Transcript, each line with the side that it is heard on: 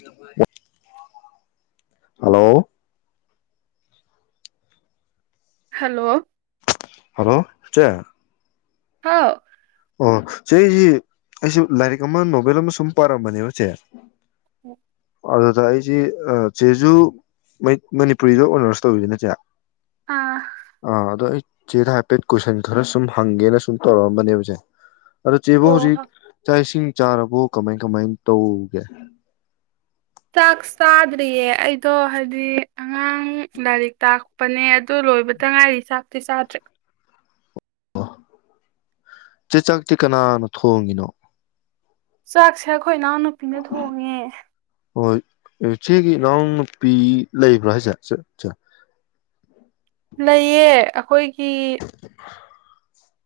left: ꯂ [unintelligible] hello
right: hello
left: hello ꯆꯦ
right: ꯍꯥꯎ
left: ꯑꯣ ꯆꯦ ꯑꯩꯖꯤ ꯑꯩꯁꯨ ꯂꯥꯏꯔꯤꯛ ꯑꯃ ꯅꯣꯕꯦꯜ ꯑꯃ ꯁꯨꯝ ꯄꯥꯔꯝꯕꯅꯦꯕ ꯆꯦ
right: ꯎ [unintelligible]
left: ꯑꯗꯨꯗ ꯑꯩꯖꯤ ꯑꯥ ꯆꯦꯖꯨ ꯃꯩ ꯃꯅꯤꯄꯨꯔꯤꯗ ꯑꯣꯅꯔꯁ ꯇꯧꯋꯤꯗꯅ ꯆꯦ
right: ꯑꯥ
left: ꯑꯥ ꯑꯗꯣ ꯑꯩ ꯆꯦꯗ ꯍꯥꯏꯐꯦꯠ ꯀꯣꯏꯁꯟ ꯈꯔ ꯁꯨꯝ ꯍꯪꯒꯦꯅ ꯁꯨꯝ ꯇꯧꯔꯛꯑꯝꯕꯅꯦꯕ ꯆꯦ ꯑꯗꯨ ꯆꯦꯕꯨ ꯍꯧꯖꯤꯛ
right: ꯑꯣ
left: ꯆꯥꯛ ꯏꯁꯤꯡ ꯆꯥꯔꯕꯣ ꯀꯃꯥꯏ ꯀꯃꯥꯏ ꯇꯧꯒꯦ
right: ꯆꯥꯛ ꯆꯥꯗ꯭ꯔꯤꯌꯦ ꯑꯩꯗꯣ ꯍꯥꯏꯗꯤ ꯑꯉꯥꯡ ꯂꯥꯏꯔꯤꯛ ꯇꯥꯛꯄꯅꯦ ꯑꯗꯨ ꯂꯣꯏꯕꯇ ꯉꯥꯏꯔꯤ ꯆꯥꯛꯇꯤ ꯆꯥꯗ꯭ꯔꯤ
left: ꯆꯦ ꯆꯥꯛꯇꯤ ꯀꯅꯥꯅ ꯊꯣꯡꯉꯤꯅꯣ
right: ꯆꯥꯛꯁꯦ ꯑꯩꯈꯣꯏ ꯏꯅꯥꯎ ꯅꯨꯄꯤꯅ ꯊꯣꯡꯉꯦ
left: ꯍꯣꯏ ꯏ ꯆꯦꯒꯤ ꯏꯅꯥꯎ ꯅꯨꯄꯤ ꯂꯩꯕ꯭ꯔꯣ ꯍꯥꯏꯁ ꯆꯦ ꯆꯦ
right: ꯂꯩꯔꯌꯦ ꯑꯩꯈꯣꯏ [unintelligible]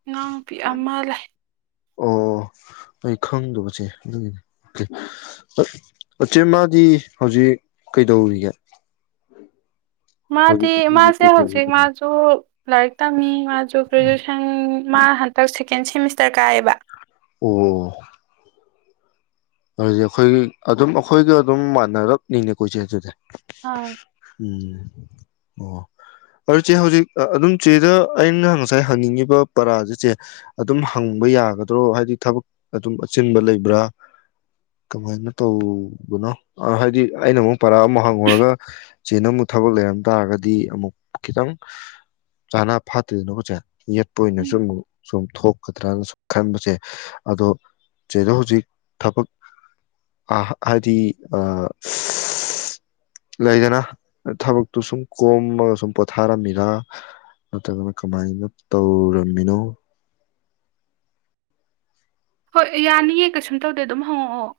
right: ꯏꯅꯥꯎꯅꯨꯄꯤ ꯑꯃ ꯂꯩ
left: ꯑꯣ ꯑꯩ ꯈꯪꯗꯕ ꯆꯦ ꯑꯗꯨꯒꯤꯅꯦ ꯑꯥ ꯆꯦ ꯃꯥꯗꯤ ꯍꯧꯖꯤꯛ ꯀꯩꯗꯧꯔꯤꯒꯦ
right: ꯃꯥꯗꯤ
left: ꯍꯧꯖꯤꯛꯀꯤ
right: ꯃꯥꯁꯦ
left: ꯀꯩꯀꯩ
right: ꯍꯧꯖꯤꯛ ꯃꯥꯁꯨ ꯂꯥꯏꯔꯤꯛ ꯇꯝꯃꯤ ꯃꯥꯁꯨ ꯒ꯭ꯔꯦꯖꯨꯋꯦꯁꯟ ꯃꯥ ꯍꯟꯇꯛ ꯁꯦꯀꯦꯟ ꯁꯦꯃꯤꯁꯇꯔ ꯀꯥꯏꯑꯦꯕ
left: ꯑꯣ ꯑꯗꯨꯗꯤ ꯑꯩꯈꯣꯏꯒꯤ ꯑꯗꯨꯝ ꯑꯩꯈꯣꯏꯒ ꯑꯗꯨꯝ ꯃꯥꯟꯅꯔꯞꯅꯤꯅꯦ ꯀꯣ ꯏꯆꯦ ꯑꯗꯨꯗꯤ
right: ꯑꯥ
left: ꯎꯝ ꯑꯣ ꯑꯗꯨ ꯆꯦ ꯍꯧꯖꯤꯛ ꯑꯗꯨꯝ ꯆꯦꯗ ꯑꯩꯅ ꯉꯁꯥꯏ ꯍꯪꯅꯤꯡꯉꯤꯕ ꯄꯔꯥꯥꯁ ꯆꯦ ꯑꯗꯨꯝ ꯍꯪꯕ ꯌꯥꯒꯗ꯭ꯔꯣ ꯍꯥꯏꯗꯤ ꯊꯕꯛ ꯑꯗꯨꯝ ꯑꯆꯤꯟꯕ ꯂꯩꯕ꯭ꯔꯥ ꯀꯃꯥꯏꯅ ꯇꯧꯕꯅꯣ ꯍꯥꯏꯗꯤ ꯑꯩꯅ ꯑꯃꯨꯛ ꯄꯔꯥ ꯑꯃ ꯍꯥꯡꯉꯨꯔꯒ ꯆꯦꯅꯥ ꯑꯃꯨꯛ ꯊꯕꯛ ꯂꯩꯔꯝ ꯇꯥꯔꯒꯗꯤ ꯑꯃꯨꯛ ꯈꯤꯇꯪ ꯆꯥꯅꯥ ꯐꯥꯠꯇꯦꯗꯅꯀꯣ ꯆꯦ ꯌꯦꯠꯄ ꯑꯣꯏꯅꯁꯨ
right: ꯎꯝ
left: ꯑꯃꯨꯛ ꯁꯨꯝ ꯊꯣꯛꯀꯗ꯭ꯔꯅ ꯁꯨꯝ ꯈꯟꯕ ꯆꯦ ꯑꯗꯣ ꯆꯦꯗꯣ ꯍꯧꯖꯤꯛ ꯊꯕꯛ ꯑꯥ ꯍꯥꯏꯗꯤ ꯂꯩꯗꯅ ꯊꯕꯛꯇꯨ ꯁꯨꯝ ꯀꯣꯝꯃꯒ ꯁꯨꯝ ꯄꯣꯊꯥꯔꯝꯃꯤꯔꯥ ꯅꯠꯇ꯭ꯔꯒꯅ ꯀꯃꯥꯏꯅ ꯇꯧꯔꯝꯃꯤꯅꯣ
right: ꯍꯣꯏ ꯌꯥꯅꯤꯌꯦ ꯀꯩꯁꯨꯝ ꯇꯧꯗꯦ ꯑꯗꯨꯝ ꯍꯪꯉꯛꯑꯣ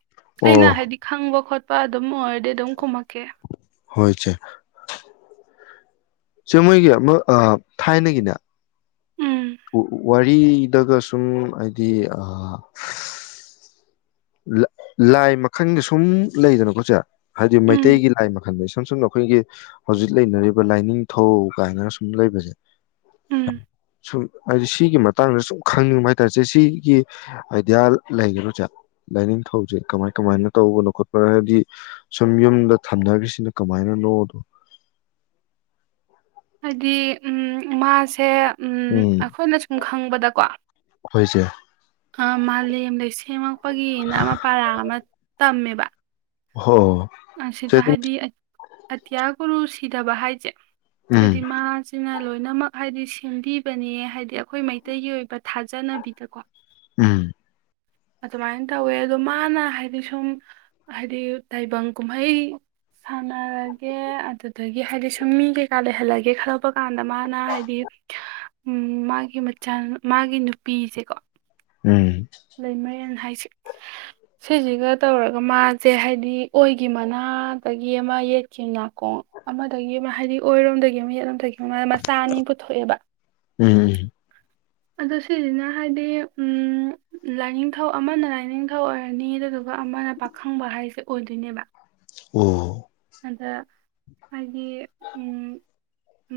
right: ꯑꯩꯅ
left: ꯑꯣ
right: ꯍꯥꯏꯗꯤ ꯈꯪꯕ ꯈꯣꯠꯄ ꯄꯥꯗꯨꯞ ꯑꯗꯨꯝ ꯑꯣꯏꯔꯗꯤ ꯑꯗꯨꯝ ꯈꯨꯝꯃꯛꯀꯦ
left: ꯍꯣ ꯍꯣꯏ ꯆꯦ ꯆꯦ ꯃꯣꯏꯒꯤ ꯑꯃ ꯑꯥ ꯊꯥꯏꯅꯒꯤꯅꯦ
right: ꯎꯝ
left: ꯗꯒ ꯁꯨꯝ ꯍꯥꯏꯗꯤ ꯑꯥ ꯂ ꯂꯥꯏ ꯃꯈꯟꯒ ꯁꯨꯝ ꯂꯩꯗꯅꯀꯣ ꯆꯦ ꯍꯥꯏꯗꯤ
right: ꯎꯝ
left: ꯃꯩꯇꯩꯒꯤ ꯂꯥꯏ ꯃꯈꯜꯗꯣ ꯁꯨꯝ ꯁꯨꯝ ꯑꯩꯈꯣꯏꯒꯤ ꯍꯧꯖꯤꯛ ꯂꯩꯅꯔꯤꯕ ꯂꯥꯏꯅꯤꯡꯊꯧ ꯀꯥꯏꯅ ꯁꯨꯝ ꯂꯩꯕꯁꯦ
right: ꯎꯝ
left: ꯁꯨꯝ ꯍꯥꯏꯗꯤ ꯁꯤꯒꯤ ꯃꯇꯥꯡꯗ ꯁꯨꯝ ꯈꯪꯅꯤꯡꯕ ꯍꯥꯏꯇꯥꯔꯦ ꯆꯦ ꯁꯤꯒꯤ ꯑꯥꯏꯗꯤꯌꯥ ꯂꯩꯒꯗ꯭ꯔꯣ ꯆꯦ ꯂꯥꯏꯅꯤꯡꯊꯧꯁꯦ ꯀꯃꯥꯏ ꯀꯃꯥꯏꯅ ꯇꯧꯕꯅꯣ ꯈꯣꯠꯄꯅꯣ ꯍꯥꯏꯕꯗꯤ ꯁꯨꯝ ꯌꯨꯝꯗ ꯊꯝꯅꯈ꯭ꯔꯤꯁꯤꯅ ꯀꯃꯥꯏꯅꯅꯣꯗꯣ
right: ꯍꯥꯏꯗꯤ ꯎꯝ ꯃꯥꯁꯦ ꯎꯝ ꯑꯈꯣꯏꯅ ꯁꯨꯝ ꯈꯪꯕꯗꯀꯣ
left: ꯍꯣꯏ ꯆꯦ
right: ꯑꯥ ꯃꯥꯂꯦꯝ ꯂꯩꯁꯦꯝꯃꯛ ꯄꯒꯤꯅ ꯑꯃ ꯄꯔꯥ ꯑꯃ ꯇꯝꯃꯦꯕ
left: ꯍꯣ
right: ꯑ ꯥ
left: ꯆꯦ
right: ꯁꯤꯗ
left: ꯑꯗꯨ
right: ꯍꯥꯏꯗꯤ ꯑꯇ꯭ꯌꯥ ꯒꯨꯔꯨ ꯁꯤ ꯁꯤꯗꯕ ꯍꯥꯏꯁꯦ
left: ꯎꯝ
right: ꯍꯥꯏꯗꯤ ꯃꯥꯥꯁꯤꯅ ꯂꯣꯏꯅꯃꯛ ꯍꯥꯏꯗꯤ ꯁꯦꯝꯕꯤꯕꯅꯦ ꯍꯥꯏꯗꯤ ꯑꯩꯈꯣꯏ ꯃꯩꯇꯩꯒꯤ ꯑꯣꯏꯕ ꯊꯥꯖꯅꯕꯤꯗꯀꯣ
left: ꯎꯝ
right: ꯑꯗꯨꯃꯥꯏꯅ ꯇꯧꯋꯦ ꯑꯗꯣ ꯃꯥꯅ ꯍꯥꯏꯗꯤ ꯁꯨꯝ ꯍꯥꯏꯗꯤ ꯇꯥꯏꯕꯪ ꯀꯨꯝꯍꯩ ꯁꯥꯟꯅꯔꯒꯦ ꯑꯗꯨ ꯑꯗꯒꯤ ꯍꯥꯏꯗꯤ ꯁꯨꯝ ꯃꯤ ꯀꯩ ꯀꯥ ꯂꯩꯍꯜꯂꯒꯦ ꯈꯜꯂꯛꯄ ꯀꯥꯟꯗ ꯃꯥꯅ ꯍꯥꯏꯗꯤ ꯎꯝ ꯃꯥꯒꯤ ꯃꯆꯥ ꯃꯥꯒꯤ ꯅꯨꯄꯤꯁꯦꯀꯣ
left: ꯎꯝ
right: ꯂꯩꯃꯔꯦꯟ ꯍꯥꯏꯁꯦ ꯁꯤꯁꯤꯒ ꯇꯧꯔ ꯃꯥꯁꯦ ꯍꯥꯏꯗꯤ ꯑꯣꯏꯒꯤ ꯃꯅꯥꯗꯒꯤ ꯑꯃ ꯌꯦꯠꯀꯤ ꯅꯥꯀꯣꯡ ꯑꯃꯗꯒꯤ ꯑꯃ ꯍꯥꯏꯗꯤ ꯑꯣꯏꯔꯣꯝꯗꯒꯤ ꯑꯃ ꯌꯦꯠꯂꯣꯝꯗꯒꯤ ꯃꯆꯥ ꯑꯅꯤ ꯄꯨꯊꯣꯛꯑꯦꯕ
left: ꯎꯝ
right: ꯑꯗꯣ ꯁꯤꯁꯤꯅ ꯍꯥꯏꯗꯤ ꯎꯝ ꯂꯥꯏꯅꯤꯡꯊꯧ ꯑꯃꯅ ꯂꯥꯏꯅꯤꯡꯊꯧ ꯑꯣꯏꯔꯅꯤ ꯑꯗꯨꯗꯨꯒ ꯑꯃꯅ ꯄꯥꯈꯪꯕ ꯍꯥꯏꯁꯦ ꯑꯣꯏꯗꯣꯏꯅꯦꯕ
left: ꯑꯣ
right: ꯑꯗ ꯍꯥꯏꯗꯤ ꯎꯝ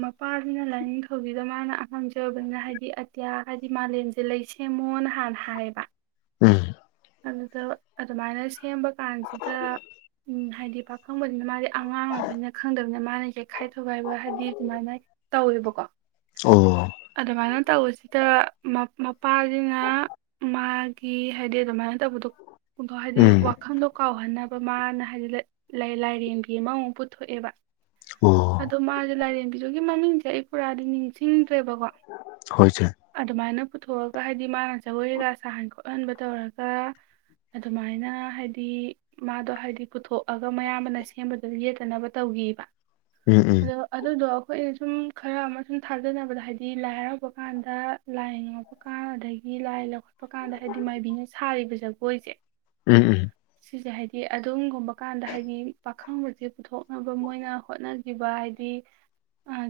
right: ꯃꯄꯥꯁꯤꯅ ꯂꯣꯏꯅꯤꯡꯊꯧ ꯁꯤꯗ ꯃꯥꯅ ꯑꯍꯟꯁꯨ ꯑꯣꯏꯕꯅꯤꯅ ꯍꯥꯏꯗꯤ ꯏꯟꯗꯤꯌꯥ ꯍꯥꯏꯗꯤ ꯃꯥꯂꯦꯝꯁꯦ ꯂꯩ ꯁꯦꯝꯃꯣꯅ ꯍꯥꯟꯅ ꯍꯥꯏꯌꯦꯕ
left: ꯎꯝ
right: ꯑꯗꯨꯗ ꯑꯗꯨꯃꯥꯏꯅ ꯁꯦꯝꯕ ꯀꯥꯟꯁꯤꯗ ꯍꯥꯏꯗꯤ ꯄꯥꯈꯪꯕꯅꯤꯅ ꯃꯥꯗꯤ ꯑꯉꯥꯡ ꯑꯣꯏꯕꯅꯤꯅ ꯈꯪꯗꯕꯅꯤꯅ ꯃꯥꯅ ꯌꯩꯈꯥꯏ ꯊꯣꯒꯥꯏꯕ ꯍꯥꯏꯗꯤ ꯑꯗꯨꯃꯥꯏꯅ ꯇꯧꯋꯦꯕꯀꯣ
left: ꯑꯣ
right: ꯑꯗꯨꯃꯥꯏꯅ ꯇꯧꯕꯁꯤ ꯑ ꯗ ꯃꯄꯥꯁꯤꯅ ꯃꯥꯒꯤ ꯍꯥꯏꯗꯤ ꯑꯗꯨꯃꯥꯏꯅ ꯇꯧꯕꯗꯣꯊꯣꯛ ꯍꯥꯏꯗꯤ
left: ꯎꯝ
right: ꯋꯥꯈꯜꯗꯣ ꯀꯥꯎꯍꯟꯅꯕ ꯃꯥꯅ ꯍꯥꯏꯗꯤ ꯂꯥꯏꯔꯦꯝꯕꯤ ꯑꯃꯃꯨꯛ ꯄꯨꯊꯣꯛꯑꯦꯕ
left: ꯑꯣ
right: ꯑꯗꯣ ꯃꯥꯁꯦ ꯂꯥꯏꯔꯦꯝꯕꯤꯗꯨꯒꯤ ꯃꯃꯤꯡꯁꯦ ꯑꯩ ꯄꯨꯔꯥꯗꯤ ꯅꯤꯡꯁꯤꯡꯗ꯭ꯔꯦꯕꯀꯣ
left: ꯍꯣꯏꯁꯦ
right: ꯑꯗꯨꯃꯥꯏꯅ ꯄꯨꯊꯣꯛꯑꯒ ꯍꯥꯏꯗꯤ ꯃꯥꯅ ꯖꯒꯣꯏꯒ ꯁꯥꯍꯟ ꯈꯣꯠꯍꯟꯕ ꯇꯧꯔꯒ ꯑꯗꯨꯃꯥꯏꯅ ꯍꯥꯏꯗꯤ ꯃꯥꯗꯣ ꯍꯥꯏꯗꯤ ꯄꯨꯊꯣꯛꯑꯒ ꯃꯌꯥꯝꯕꯅ ꯁꯦꯝꯕꯗ ꯌꯦꯠꯇꯅꯕ ꯇꯧꯈꯤꯕ
left: ꯎꯝ ꯎꯝ
right: ꯑꯗꯣ ꯑꯗꯨꯗꯣ ꯑꯩꯈꯣꯏ ꯁꯨꯝ ꯈꯔ ꯑꯃ ꯁꯨꯝ ꯊꯥꯖꯅꯕꯗ ꯍꯥꯏꯗꯤ ꯂꯥꯏ ꯍꯔꯥꯎꯕ ꯀꯥꯟꯗ ꯂꯥꯏ ꯉꯥꯎꯄ ꯀꯥꯟ ꯑꯗꯒꯤ ꯂꯥꯏ ꯂꯧꯈꯠꯄ ꯀꯥꯟꯗ ꯍꯥꯏꯗꯤ ꯃꯥꯏꯕꯤꯅ ꯁꯥꯔꯤꯕ ꯖꯒꯣꯏꯁꯦ
left: ꯎꯝ ꯎꯝ
right: ꯁꯤꯁꯦ ꯍꯥꯏꯗꯤ ꯑꯗꯨꯝꯒꯨꯝꯕ ꯀꯥꯟꯗ ꯍꯥꯏꯗꯤ ꯄꯥꯈꯪꯕꯁꯦ ꯄꯨꯊꯣꯛꯅꯕ ꯃꯣꯏꯅ ꯍꯣꯠꯅꯈꯤꯕ ꯍꯥꯏꯗꯤ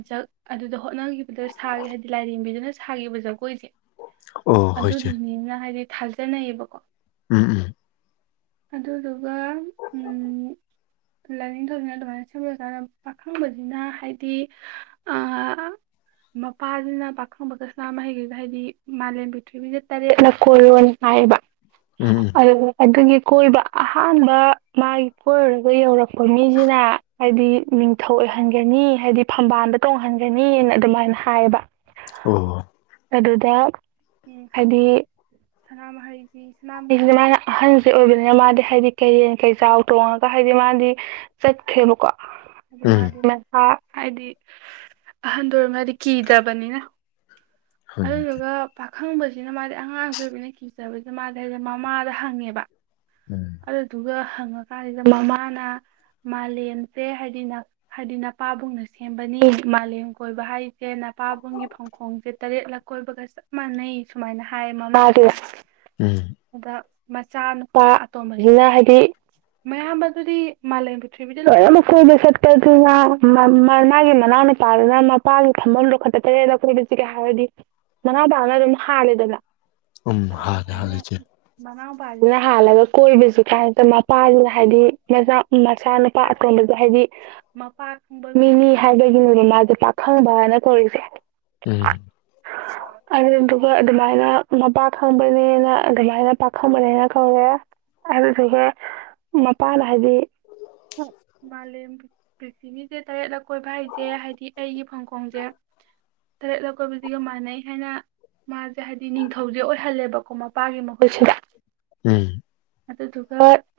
right: ꯖ ꯑꯗꯨꯗ ꯍꯣꯠꯅꯈꯤꯕꯗ ꯁꯥꯒ ꯍꯥꯏꯗꯤ ꯂꯥꯏꯔꯦꯝꯕꯤꯗꯨꯅ ꯁꯥꯈꯤꯕ ꯖꯒꯣꯏꯖꯦ
left: ꯑꯣ ꯍꯣꯏ ꯆꯦ
right: ꯑꯗꯨꯗꯨꯅꯤꯅ ꯍꯥꯏꯗꯤ ꯊꯥꯖꯅꯩꯌꯦꯕꯀꯣ
left: ꯎꯝ ꯎꯝ
right: ꯑꯗꯨꯗꯨꯒ ꯂꯥꯏꯅꯤꯡꯊꯧꯁꯤꯅ ꯑꯗꯨꯃꯥꯏꯅ ꯁꯦꯝꯂꯖꯥꯅ ꯄꯥꯈꯪꯕꯁꯤꯅ ꯍꯥꯏꯗꯤ ꯃꯄꯥꯁꯤꯅ ꯄꯥꯈꯪꯕꯒ ꯁꯅꯃꯍꯤ ꯍꯥꯏꯗꯤ ꯃꯥꯂꯦꯝ ꯄ꯭ꯔꯤꯊꯤꯕꯤꯁꯦ ꯇꯔꯦꯠꯂꯛ ꯀꯣꯏꯌꯣ ꯍꯥꯏꯌꯦꯕ
left: ꯎꯝ
right: ꯑꯗꯨ ꯑꯗꯨꯒꯤ ꯀꯣꯏꯕ ꯑꯍꯥꯟꯕ ꯃꯥꯒꯤ ꯀꯣꯏꯔꯒ ꯌꯧꯔꯛꯄ ꯃꯤꯁꯤꯅ ꯍꯥꯏꯗꯤ ꯅꯤꯡꯊꯧ ꯑꯣꯏꯍꯟꯒꯅꯤ ꯍꯥꯏꯗꯤ ꯐꯝꯕꯥꯜꯗ ꯇꯣꯡꯍꯟꯒꯅꯤꯅ ꯑꯗꯨꯃꯥꯏꯅ ꯍꯥꯏꯌꯦꯕ
left: ꯑꯣ
right: ꯑꯗꯨꯗ ꯎ ꯍꯥꯏꯗꯤ ꯁꯅꯥꯃꯍꯤꯁꯤꯍꯤꯁꯤ ꯃꯥꯅ ꯑꯍꯟꯁꯦ ꯑꯣꯏꯕꯅꯤꯅ ꯃꯥꯗꯤ ꯍꯥꯏꯗꯤ ꯀꯩꯔꯦꯟ ꯀꯩꯆꯥꯎ ꯇꯣꯡꯉꯒ ꯍꯥꯏꯗꯤ ꯃꯥꯗꯤ ꯆꯠꯈ꯭ꯔꯦꯕꯀꯣ ꯍꯥꯏꯗꯤ
left: ꯎꯝ
right: ꯃꯥꯗꯤ ꯃꯥꯁ ꯍꯥꯏꯗꯤ ꯑꯍꯟꯗ ꯑꯣꯏꯔꯝꯅꯤꯅ ꯀꯤꯗ꯭ꯔꯕꯅꯤꯅ
left: ꯍꯣꯏ
right: ꯑꯗꯨꯗꯨꯒ ꯄꯥꯈꯪꯕꯁꯤꯅ ꯃꯥꯗꯤ ꯑꯉꯥꯡꯁꯨ ꯑꯣꯏꯕꯅ ꯀꯤꯖꯕꯁꯤꯅ ꯃꯥꯗꯤ ꯍꯥꯏꯗꯤ ꯃꯃꯥꯗ ꯍꯪꯉꯦꯕ
left: ꯎꯝ
right: ꯑꯗꯨꯗꯨꯒ ꯍꯪꯉꯀꯥꯟꯁꯤꯗ ꯃꯃꯥꯅ ꯃꯥꯂꯦꯝꯁꯦ ꯍꯥꯏꯗꯤ ꯍꯥꯏꯗꯤ ꯅꯄꯥꯕꯨꯡꯅ ꯁꯦꯝꯕꯅꯤ ꯃꯥꯂꯦꯝ ꯀꯣꯏꯕ ꯍꯥꯏꯁꯦ ꯅꯄꯥꯕꯨꯡꯒꯤ ꯐꯥꯡꯈꯣꯡꯁꯦ ꯇꯔꯦꯠꯂꯛ ꯀꯣꯏꯕꯒ ꯆꯞ ꯃꯥꯟꯅꯩ ꯁꯨꯃꯥꯏꯅ ꯍꯥꯏꯌꯦ ꯃꯃꯥꯥꯗꯨꯅ
left: ꯎꯝ
right: ꯑꯗ ꯃꯆꯥꯅꯨꯄꯥ ꯑꯇꯣꯝꯕꯁꯤꯅ ꯍꯥꯏꯗꯤ ꯃꯌꯥꯝꯕꯗꯨꯗꯤ ꯃꯥꯂꯦꯝ ꯄ꯭ꯊꯤꯔꯤꯕꯤꯗ ꯂꯣꯏꯅꯃꯛ ꯀꯣꯏꯕ ꯆꯠꯄꯗꯅ ꯃꯥ ꯃꯥꯒꯤ ꯃꯅꯥꯎ ꯅꯨꯨꯄꯥꯗꯨꯅ ꯃꯄꯥꯒꯤ ꯐꯝꯐꯝ ꯍꯦꯛꯇ ꯇꯔꯦꯂꯛ ꯀꯣꯏꯕꯕꯁꯤ ꯍꯥꯏꯕꯗꯤ ꯃꯅꯥꯎꯄꯥꯅ ꯑꯗꯨꯝ ꯍꯥꯂꯦꯗꯅ
left: ꯎꯝ
right: ꯑꯥ
left: ꯍꯥꯜꯂꯦ
right: ꯑꯗꯨꯃꯥꯏꯅ
left: ꯍꯥꯜꯂꯦ ꯆꯦ
right: ꯃꯅꯥꯎ ꯄ ꯑꯗꯨꯅ ꯍꯥꯜꯂꯒ ꯀꯣꯏꯕꯕꯁꯤ ꯀꯥꯟꯁꯤꯗ ꯃꯄꯥꯁꯤꯅ ꯍꯥꯏꯗꯤ ꯃꯆꯥ ꯃꯆꯥꯅꯨꯄꯥ ꯑꯇꯣꯟꯕꯁ ꯍꯥꯏꯗꯤ ꯃꯄꯥ ꯈꯪꯕ ꯃꯤꯅꯤ ꯍꯥꯏꯕꯒꯤꯅꯤ ꯃꯥꯁꯦ ꯄꯥꯈꯪꯕꯅ ꯀꯧꯔꯤꯁꯦ
left: ꯎꯝ
right: ꯑꯗꯨꯗꯨꯒ ꯑꯗꯨꯃꯥꯏꯅ ꯃꯄꯥ ꯈꯪꯕꯅꯦꯅ ꯑꯗꯨꯃꯥꯏꯅ ꯄꯥꯈꯪꯕꯅꯦꯅ ꯀꯧꯔꯦ ꯑꯗꯨꯢꯗꯨꯒꯤ ꯃꯄꯥꯅ ꯍꯥꯏꯗꯤ ꯃꯥꯂꯦꯝ ꯄ꯭ꯔꯤꯊꯤꯕꯤꯁꯦ ꯇꯔꯦꯠꯂ ꯀꯣꯏꯕ ꯍꯥꯏꯁꯦ ꯍꯥꯏꯗꯤ ꯑꯩꯒꯤ ꯐꯪꯈꯣꯡꯁꯦ ꯇꯔꯦꯠꯂꯛ ꯀꯣꯏꯕꯖꯤꯒ ꯃꯥꯟꯅꯩ ꯍꯥꯏꯅ ꯃꯥꯁꯦ ꯍꯥꯏꯗꯤ ꯅꯤꯡꯊꯧꯁꯦ ꯑꯣꯏꯍꯜꯂꯦꯕꯀꯣ ꯃꯄꯥꯒꯤ ꯃꯍꯨꯠꯁꯤꯗ
left: ꯎꯝ
right: ꯑꯗꯨꯗꯨꯒ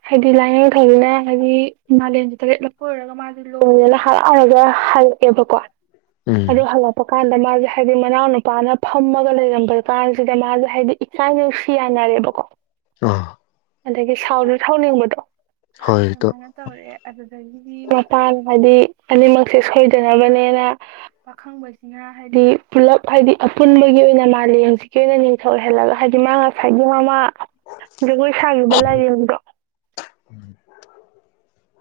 right: ꯍꯥꯏꯗꯤ ꯂꯥꯏꯅꯤꯡꯡꯊꯧꯅ ꯍꯥꯏꯗꯤ ꯃꯥꯂꯦꯝꯁꯦ ꯇꯔꯦꯠ ꯂꯛ ꯀꯣꯏꯔꯨꯔꯒ ꯃꯥꯁꯦ ꯂꯣꯏꯔ ꯍꯔꯥꯎꯔꯒ ꯍꯜꯂꯛ ꯑꯦ ꯍꯜꯂꯛꯑꯦꯕꯀꯣ
left: ꯎꯝ
right: ꯑꯗꯨ ꯍꯜꯂꯛꯄ ꯀꯥꯟꯗꯅꯤ ꯃꯥꯁꯦ ꯍꯥꯏꯗꯤ ꯃꯅꯥꯎ ꯅꯨꯄꯥꯅ ꯐꯝꯃꯒ ꯂꯩꯔꯝꯕ ꯀꯥꯟꯁꯤꯗ ꯃꯥꯁꯦ ꯍꯥꯏꯗꯤ ꯏꯀꯥꯏ ꯅꯨꯡꯁꯤ ꯌꯥꯅꯔꯦꯕꯀꯣ
left: ꯑꯥ
right: ꯑꯗꯒꯤ ꯁꯥꯎꯗꯨ ꯊꯥꯎꯅꯤꯡꯕꯗꯣ
left: ꯍꯣꯏ ꯇ
right: ꯑꯗꯨꯃꯥꯏ ꯇꯧꯔꯦ ꯑꯗꯨꯗꯒꯤ ꯃꯤ ꯃꯄꯥꯟ ꯍꯥꯏꯗꯤ ꯑꯅꯤꯃꯛꯁꯦ ꯁꯣꯏꯗꯅꯕꯅꯦꯅ ꯄꯥꯈꯪꯕꯁꯤꯅ ꯍꯥꯏꯗꯤ ꯄꯨꯜꯂꯞ ꯍꯥꯏꯗꯤ ꯑꯄꯨꯟꯕꯒꯤ ꯑꯣꯏꯅ ꯃꯥꯂꯦꯝꯁꯤꯒꯤ ꯑꯣꯏꯅ ꯅꯤꯡꯊꯧ ꯑꯣꯏꯍꯜꯂꯒ ꯍꯥꯏꯗꯤ ꯃꯥ ꯉꯁꯥꯏꯒꯤ ꯃꯃꯥ ꯖꯒꯣꯏ ꯁꯥꯈꯤꯕ ꯂꯥꯏꯔꯦꯝꯕꯤꯗꯣ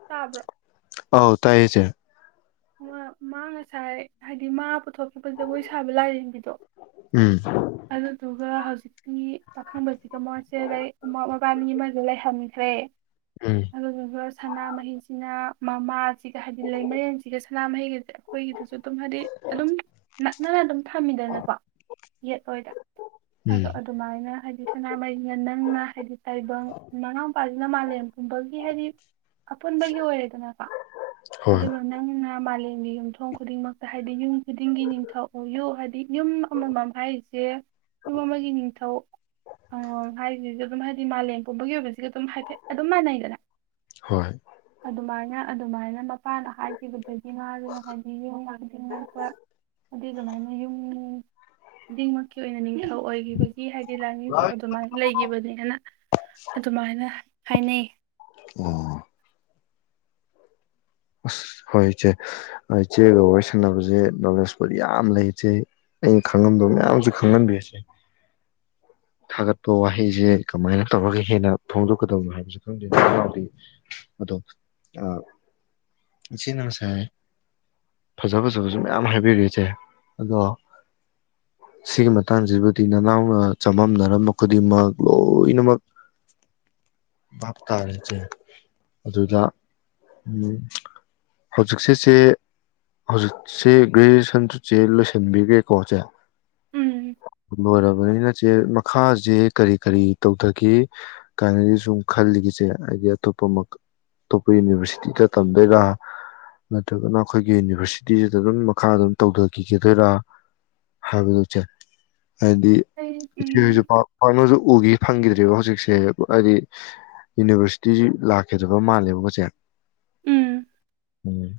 right: ꯇꯥꯕ꯭ꯔꯣ
left: ꯑꯥꯎ ꯇꯥꯏꯌꯦ ꯆꯦ
right: ꯃꯥ ꯉꯁꯥꯏ ꯍꯥꯏꯗꯤ ꯃꯥ ꯄꯨꯊꯣꯛꯈꯤꯕ ꯖꯒꯣꯏ ꯁꯥꯕ ꯂꯥꯏꯔꯦꯝꯕꯤꯗꯣ
left: ꯎꯝ
right: ꯑꯗꯨꯒ ꯍꯧꯖꯤꯛꯇꯤ ꯄꯥꯈꯪꯕꯁꯤꯒ ꯃꯣꯏꯁꯦ ꯎꯃꯥ ꯃꯕꯥꯅꯤ ꯑꯃꯗ ꯂꯩꯍꯟꯈ꯭ꯔꯦ
left: ꯎꯝ
right: ꯑꯗꯨꯗꯨꯒ ꯁꯅꯥꯃꯍꯤꯁꯤꯅ ꯃꯃꯥꯁꯤꯒ ꯍꯥꯏꯗꯤ ꯂꯩꯃꯔꯦꯟꯖꯤ ꯁꯤꯒ ꯁꯅꯥꯃꯍꯤꯒꯤꯗꯤ ꯑꯩꯈꯣꯏꯒꯤꯗꯨꯁꯨ ꯑꯗꯨꯝ ꯍꯥꯏꯗꯤ ꯑꯗꯨꯝ ꯅꯛꯅꯅ ꯑꯗꯨꯝ ꯊꯝꯃꯤꯗꯅꯀꯣ ꯌꯦꯠ ꯑꯣꯏꯗ
left: ꯎꯝ
right: ꯑꯗꯣ ꯑꯗꯨꯃꯥꯏꯅ ꯍꯥꯏꯗꯤ ꯁꯅꯥꯃꯍꯤꯅ ꯅꯪꯅ ꯍꯥꯏꯗꯤ ꯇꯥꯏꯕꯪ ꯃꯅꯥꯎ ꯃꯄꯥꯁꯤꯅ ꯃꯥꯂꯦꯝꯒꯨꯝꯕꯒꯤ ꯍꯥꯏꯗꯤ ꯑꯄꯨꯟꯕꯒꯤ ꯑꯣꯏꯔꯦꯗꯅꯀꯣ ꯑꯗꯨ
left: ꯍꯣꯏ
right: ꯅꯪꯅ ꯃꯥꯂꯦꯝꯒꯤ ꯌꯨꯝꯊꯣꯡ ꯈꯨꯗꯤꯡꯃꯛꯇ ꯍꯥꯏꯗꯤ ꯌꯨꯝ ꯈꯨꯗꯤꯡꯒꯤ ꯅꯤꯡꯊꯧ ꯑꯣꯏꯌꯨ ꯍꯥꯏꯗꯤ ꯌꯨꯝ ꯑꯃꯃꯝ ꯍꯥꯏꯔꯤꯁꯦ ꯌꯨꯝ ꯑꯃꯒꯤ ꯅꯤꯡꯊꯧ ꯍꯥꯏꯁꯤꯁꯨ ꯑꯗꯨꯝ ꯍꯥꯏꯗꯤ ꯃꯥꯂꯦꯝ ꯄꯨꯝꯕꯒꯤ ꯑꯣꯏꯕꯁꯤꯒ ꯑꯗꯨꯝ ꯍꯥꯏꯐꯦꯠ ꯑꯗꯨꯝ ꯃꯥꯟꯅꯩꯗꯅ
left: ꯍꯣꯏ
right: ꯑꯗꯨꯃꯥꯏꯅ ꯑꯗꯨꯃꯥꯏꯅ ꯃꯄꯥꯟꯗ ꯍꯥꯏ ꯈꯤꯕꯗꯒꯤ ꯃꯥꯗꯨꯅ ꯍꯥꯏꯗꯤ ꯌꯨꯝ ꯈꯨꯗꯤꯡ ꯉꯥꯛꯄ ꯍꯥꯏꯗꯤ ꯑꯗꯨꯃꯥꯏꯅ ꯌꯨꯝ ꯈꯨꯗꯤꯡꯃꯛꯀꯤ ꯑꯣꯏꯅ ꯅꯤꯡꯊꯧ ꯑꯣꯏꯒꯤꯕꯒꯤ ꯍꯥꯏꯗꯤ ꯂꯥꯏꯅꯤꯡꯊꯧ ꯑꯗꯨꯃꯥꯏꯅ ꯂꯩꯒꯤꯕꯅꯦꯅ ꯑꯗꯨꯃꯥꯏꯅ ꯍꯥꯏꯅꯩ
left: ꯑꯣ ꯑꯁ ꯍꯣꯏ ꯏꯆꯦ ꯏꯆꯦꯒ ꯋꯥꯔꯤ ꯁꯥꯟꯅꯕꯁꯦ ꯅꯣꯂꯦꯖꯄꯨꯗꯤ ꯌꯥꯝ ꯂꯩ ꯏꯆꯦ ꯑꯩꯅ ꯈꯪꯉꯝꯗꯕ ꯃꯌꯥꯝꯁꯨ ꯈꯪꯍꯟꯕꯤ ꯏꯆꯦ ꯊꯥꯒꯠꯄ ꯋꯥꯍꯩꯁꯦ ꯀꯃꯥꯏꯅ ꯇꯧꯔꯒ ꯍꯦꯟꯅ ꯐꯣꯡꯗꯣꯛꯀꯗꯕꯅꯣ ꯍꯥꯏꯕꯁꯨ ꯈꯪꯗꯦ ꯅꯅꯥꯎꯗꯤ ꯑꯗꯣ ꯏꯆꯦꯅ ꯉꯁꯥꯏ ꯐꯖ ꯐꯖꯕꯁꯨ ꯃꯌꯥꯝ ꯍꯥꯏꯕꯤꯔꯦ ꯏꯆꯦ ꯑꯗꯣ ꯁꯤꯒꯤ ꯃꯇꯥꯡꯁꯤꯕꯨꯗꯤ ꯅꯅꯥꯎꯅ ꯆꯃꯝꯅꯔꯝꯕ ꯈꯨꯗꯤꯡꯃꯛ ꯂꯣꯏꯅꯃꯛ ꯚꯥꯞ ꯇꯥꯔꯦ ꯆꯦ ꯑꯗꯨꯗ ꯎꯝ ꯍꯧꯖꯤꯛꯁꯤꯁꯦ ꯆꯦ ꯍꯧꯖꯤꯛꯁꯦ ꯒ꯭ꯔꯦꯖꯨꯑꯦꯁꯟꯆꯦ ꯂꯣꯏꯁꯤꯟꯕꯤꯈ꯭ꯔꯦꯀꯣ ꯆꯦ
right: ꯎꯝ
left: ꯂꯣꯏꯔꯕꯅꯤꯅ ꯆꯦ ꯃꯈꯥꯁꯦ ꯀꯔꯤ ꯀꯔꯤ ꯇꯧꯊꯒꯦ ꯀꯥꯏꯅꯗꯤ ꯁꯨꯝ ꯈꯜꯂꯤꯒꯦ ꯆꯦ ꯍꯥꯏꯗꯤ ꯑꯇꯣꯞꯄ ꯑꯇꯣꯞꯄ ꯌꯨꯅꯤꯚꯔꯁꯤꯇꯤꯗ ꯇꯝꯗꯣꯏꯔꯥ ꯅꯠꯇ꯭ꯔꯒꯅ ꯑꯩꯈꯣꯏꯒꯤ ꯌꯨꯅꯤꯚꯔꯁꯤꯇꯤꯁꯤꯗ ꯑꯗꯨꯝ ꯃꯈꯥ ꯑꯗꯨꯝ ꯇꯧꯊꯈꯤꯒꯗꯣꯏꯔꯥ ꯍꯥꯏꯕꯗꯣ ꯆꯦ ꯍꯥꯏꯗꯤ ꯏꯆꯦꯍꯣꯏꯁꯨ
right: ꯎꯝ
left: ꯄꯥꯛ ꯄꯥꯛꯅꯁꯨ ꯎꯒꯦ ꯐꯪꯒꯤꯗ꯭ꯔꯦꯕ ꯍꯧꯖꯤꯛꯁꯦ ꯍꯥꯏꯗꯤ ꯌꯨꯅꯤꯚꯔꯁꯤꯇꯤ ꯂꯥꯛꯈꯤꯗꯕ ꯃꯥꯜꯂꯦꯕꯀꯣ ꯆꯦ
right: ꯎꯝ
left: ꯎꯝ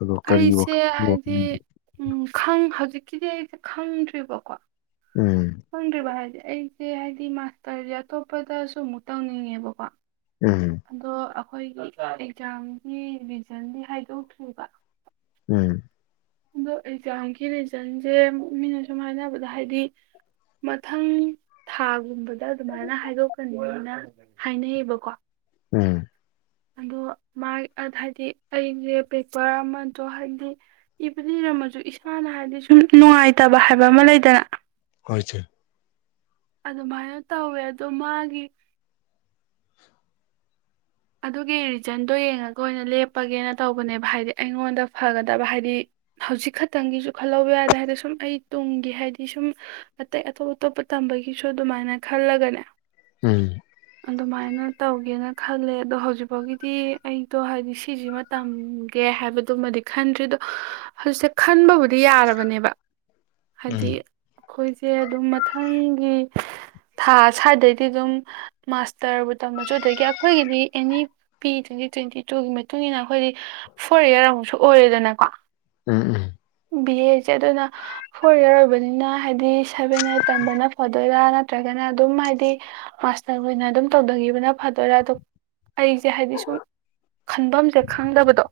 left: ꯑꯗꯣ ꯀꯔꯤ
right: ꯑꯩꯁꯦ
left: ꯋꯥꯈꯜ
right: ꯍꯥꯏꯗꯤ
left: ꯎꯝ
right: ꯎꯝ ꯈꯪ ꯍꯧꯖꯤꯛ ꯀꯤꯗꯤ ꯑꯩꯁꯦ ꯈꯪꯗ꯭ꯔꯤꯕꯀꯣ
left: ꯎꯝ
right: ꯈꯪꯗ꯭ꯔꯤꯕ ꯍꯥꯏꯗꯤ ꯑꯩꯁꯦ ꯍꯥꯏꯗꯤ ꯃꯥꯁꯇꯔꯁꯦ ꯑꯇꯣꯞꯄꯗꯁꯨ ꯑꯃꯨꯛ ꯇꯧꯅꯤꯡꯉꯦꯕꯀꯣ ꯑꯗꯣ ꯑꯩꯈꯣꯏꯒꯤ ꯑꯦꯛꯖꯥꯝꯒꯤ ꯔꯤꯖꯟꯗꯤ ꯍꯥꯏꯗꯣꯛꯇ꯭ꯔꯤꯕ
left: ꯎꯝ
right: ꯑꯗꯣ ꯑꯦꯛꯖꯥꯝꯒꯤ ꯔꯤꯖꯟꯁꯦ ꯃꯤꯅ ꯁꯨꯝ ꯍꯥꯏꯅꯕꯗ ꯍꯥꯏꯗꯤ ꯃꯊꯪ ꯊꯥꯒꯨꯝꯕꯗ ꯑꯗꯨꯃꯥꯏꯅ ꯍꯥꯏꯗꯣꯛꯀꯅꯤ ꯑꯅ ꯍꯥꯏꯅꯩꯌꯦꯕꯀꯣ
left: ꯎꯝ
right: ꯑꯗꯣ ꯃꯥ ꯍꯥꯏꯗꯤ ꯑꯩꯁꯦ ꯄꯦꯄꯔ ꯑꯃꯗꯣ ꯍꯥꯏꯗꯤ ꯏꯕꯨꯗꯤ ꯏꯔꯝꯃꯁꯨ ꯏꯁꯥꯅ ꯍꯥꯏꯗꯤ ꯁꯨꯝ ꯅꯨꯡꯉꯥꯏꯇꯕ ꯍꯥꯏꯕ ꯑꯃ ꯂꯩꯗꯅ
left: ꯍꯣꯏ ꯆꯦ
right: ꯑꯗꯨꯃꯥꯏꯅ ꯇꯧꯋꯦ ꯑꯗꯣ ꯃꯥꯒꯤ ꯑꯗꯨꯒꯤ ꯔꯤꯖꯟꯗꯣ ꯌꯦꯡꯉꯒ ꯑꯣꯏꯅ ꯂꯦꯞꯄꯒꯦꯅ ꯇꯧꯕꯅꯦꯕ ꯍꯥꯏꯗꯤ ꯑꯩꯉꯣꯟꯗ ꯐꯒꯗꯕ ꯍꯥꯏꯗꯤ ꯍꯧꯖꯤꯛ ꯈꯛꯇꯪꯒꯤꯁꯨ ꯈꯜꯍꯧꯕ ꯌꯥꯗꯦ ꯍꯥꯏꯗꯤ ꯁꯨꯝ ꯑꯩ ꯇꯨꯡꯒꯤ ꯍꯥꯏꯗꯤ ꯁꯨꯝ ꯑꯇꯩ ꯑꯇꯣꯞ ꯑꯇꯣꯞꯄ ꯇꯝꯕꯒꯤꯁꯨ ꯑꯗꯨꯃꯥꯏꯅ ꯈꯜꯂꯒꯅꯦ
left: ꯎꯝ
right: ꯑꯗꯨꯃꯥꯏꯅ ꯇꯧꯒꯦꯅ ꯈꯜꯂꯦ ꯑꯗꯣ ꯍꯧꯖꯤꯛ ꯐꯥꯎꯒꯤꯗꯤ ꯑꯩꯗꯣ ꯍꯥꯏꯗꯤ ꯁꯤꯖꯤꯃ ꯇꯝꯒꯦ ꯍꯥꯏꯕꯗꯨꯃꯗꯤ ꯈꯟꯗ꯭ꯔꯤ ꯑꯗꯣ ꯍꯧꯖꯤꯛ ꯈꯟꯕꯕꯨꯗꯤ ꯌꯥꯔꯕꯅꯦꯕ
left: ꯎꯝ
right: ꯍꯥꯏꯗꯤ ꯑꯩꯈꯣꯏꯁꯦ ꯑꯗꯨꯝ ꯃꯊꯪꯒꯤ ꯊꯥ ꯁ꯭ꯋꯥꯏꯗꯩꯗꯤ ꯑꯗꯨꯝ ꯃꯥꯁꯇꯔꯕꯨ ꯇꯝꯃꯁꯨ ꯑꯗꯒꯤ ꯑꯩꯈꯣꯏꯒꯤꯗꯤ ꯑꯦꯅꯤ ꯄꯤ ꯇ꯭ꯋꯦꯟꯇꯤ ꯇ꯭ꯋꯦꯟꯇꯤ ꯇꯨꯒꯤ ꯃꯇꯨꯡ ꯃꯇꯨꯡꯏꯟꯅ ꯑꯩꯈꯣꯏꯗꯤ ꯐꯣꯔ ꯏꯌꯥꯔ ꯑꯃꯨꯛꯁꯨ ꯑꯣꯏꯔꯦꯗꯅꯀꯣ
left: ꯎꯝ ꯎꯝ
right: ꯕꯤ ꯑꯦꯁꯦ ꯑꯗꯨꯅ ꯐꯣꯔ ꯏꯌꯥꯔ ꯑꯣꯏꯕꯅꯤꯅ ꯍꯥꯏꯗꯤ ꯁꯚꯦꯟ ꯑꯥꯏꯠ ꯇꯝꯕꯅ ꯐꯗꯣꯏꯔꯥ ꯅꯠꯇ꯭ꯔꯒꯅ ꯑꯗꯨꯝ ꯍꯥꯏꯗꯤ ꯃꯥꯁꯇꯔ ꯑꯣꯏꯅ ꯑꯗꯨꯝ ꯇꯧꯗꯒꯤꯕꯅ ꯐꯗꯣꯏꯔꯥ ꯑꯗꯨ ꯑꯩꯁꯦ ꯍꯥꯏꯗꯤ ꯁꯨꯝ ꯈꯟꯐꯝꯁꯦ ꯈꯪꯗꯕꯗꯣ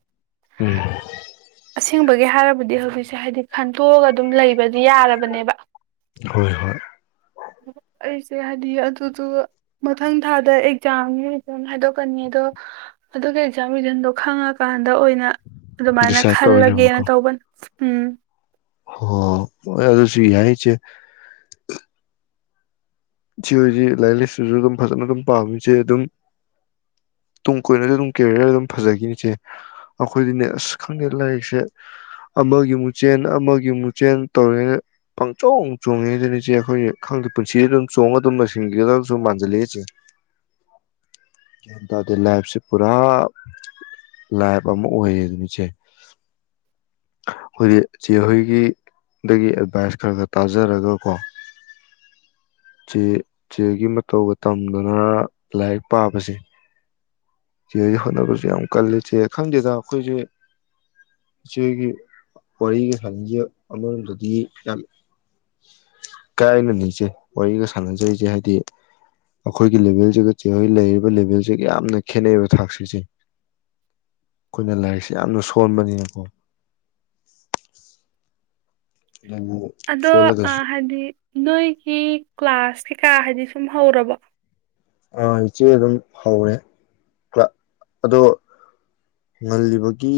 left: ꯎꯝ
right: ꯑꯁꯦꯡꯕꯒꯤ ꯍꯥꯏꯔꯕꯗꯤ ꯍꯧꯖꯤꯛꯁꯦ ꯍꯥꯏꯗꯤ ꯈꯟꯇꯣꯛꯑꯒ ꯑꯗꯨꯝ ꯂꯩꯕꯗꯤ ꯌꯥꯔꯕꯅꯦꯕ
left: ꯍꯣꯏ ꯍꯣꯏ
right: ꯑꯩꯁꯦ ꯍꯥꯏꯗꯤ ꯑꯗꯨꯗꯣ ꯃꯊꯪ ꯊꯥꯗ ꯑꯦꯛꯖꯥꯝꯒꯤ ꯔꯤꯖꯝ ꯍꯥꯏꯗꯣꯛ ꯊꯣꯛꯀꯅꯤ ꯑꯗꯣ ꯑꯗꯨꯒꯤ ꯑꯦꯛꯖꯥꯝ ꯔꯤꯖꯟꯗꯣ ꯈꯪꯉꯀꯥꯟꯗ ꯑꯣꯏꯅ ꯑꯗꯨꯃꯥꯏꯅ
left: ꯗꯤꯁꯥꯏꯠ
right: ꯈꯜꯂꯒꯦꯅ ꯇꯧꯕꯅꯦ ꯎꯝ
left: ꯍꯣ ꯑꯣ ꯑꯗꯨꯁꯨ ꯌꯥꯏ ꯏꯆꯦ ꯆꯦ ꯍꯣꯏꯗꯤ ꯂꯥꯏꯔꯤꯛ ꯂꯥꯏꯁꯨꯁꯨ ꯑꯗꯨꯝ ꯐꯖꯅ ꯑꯗꯨꯝ ꯄꯥꯕꯅꯤ ꯏꯆꯦ ꯑꯗꯨꯝ ꯇꯨꯡ ꯀꯣꯏꯅꯁꯨ ꯑꯗꯨꯝ ꯀꯦꯔꯤꯌꯔ ꯑꯗꯨꯝ ꯐꯖꯈꯤꯅꯤꯆꯦ ꯑꯩꯈꯣꯏꯗꯤꯅꯦ ꯑꯁ ꯈꯪꯗꯦ ꯂꯥꯏꯔꯤꯛꯁꯦ ꯑꯃꯒꯤ ꯃꯨꯛꯆꯦꯟ ꯑꯃꯒꯤ ꯃꯨꯛꯆꯦꯟ ꯇꯧꯔꯤꯉꯩꯗ ꯄꯪꯆꯣꯡ ꯆꯣꯡꯉꯤꯁꯤꯅꯤ ꯏꯆꯦ ꯑꯩꯈꯣꯏ ꯈꯪꯗꯦ ꯄꯨꯟꯁꯤꯗꯤ ꯑꯗꯨꯝ ꯆꯣꯡꯉ ꯑꯗꯨꯝꯂꯣꯏꯁꯤꯟꯒꯗꯧꯁꯨ ꯃꯥꯟꯁꯤꯜꯂꯛꯏ ꯏꯆꯦ ꯒꯌꯥꯟ ꯇꯥꯗꯦ ꯂꯥꯏꯞꯁꯦ ꯄꯨꯔꯥ ꯂꯥꯏꯞ ꯑꯃ ꯑꯣꯏꯌꯦ ꯑꯗꯨꯅꯤ ꯆꯦ ꯑꯈꯣꯏꯗꯤ ꯆꯦꯍꯣꯏꯒꯤ ꯗꯒꯤ ꯑꯦꯗꯚꯥꯏꯁ ꯈꯔ ꯈꯔ ꯇꯥꯖꯔꯒꯀꯣ ꯆꯦ ꯆꯦꯒꯤ ꯃꯇꯧꯒ ꯇꯝꯗꯅ ꯂꯥꯏꯔꯤꯛ ꯄꯥꯕꯁꯦ ꯆꯦꯍꯣꯏꯗꯤ ꯍꯣꯠꯅꯕꯁꯨ ꯌꯥꯝ ꯀꯜꯂꯤ ꯆꯦ ꯈꯪꯗꯦꯗ ꯑꯩꯈꯣꯏꯁꯦ ꯏꯆꯦꯍꯣꯏꯒꯤ ꯋꯥꯔꯤꯒ ꯁꯥꯟꯅꯖꯦ ꯑꯃꯔꯣꯝꯗꯗꯤ ꯌꯥꯝ ꯏꯀꯥꯏꯅ ꯅꯤꯏꯆꯦ ꯋꯥꯔꯤꯒ ꯁꯥꯟꯅꯖꯔꯤꯁꯦ ꯍꯥꯏꯗꯤ ꯑꯩꯈꯣꯏꯒꯤ ꯂꯦꯚꯦꯜꯁꯤꯒ ꯆꯦꯍꯣꯏ ꯂꯩꯔꯤꯕ ꯂꯦꯚꯦꯜꯁꯤꯒ ꯌꯥꯝꯅ ꯈꯦꯠꯅꯩꯔꯤꯕ ꯊꯥꯛꯁꯤ ꯆꯦ ꯑꯩꯈꯣꯏꯅ ꯂꯥꯏꯔꯤꯛꯁꯦ ꯌꯥꯝꯅ ꯁꯣꯟꯕꯅꯤꯅꯀꯣ ꯑꯗꯨꯕꯨ
right: ꯑꯗꯣ ꯑ
left: ꯁꯣꯜꯂꯒꯁꯨ
right: ꯍꯥꯏꯗꯤ ꯅꯣꯏꯒꯤ ꯀ꯭ꯂꯥꯁ ꯀꯥ ꯍꯥꯏꯗꯤ ꯁꯨꯝ ꯍꯧꯔꯕ
left: ꯑ ꯏꯆꯦ ꯑꯗꯨꯝ ꯍꯧꯔꯦ ꯀ꯭ꯂ ꯑꯗꯣ ꯉꯜꯂꯤꯕꯒꯤ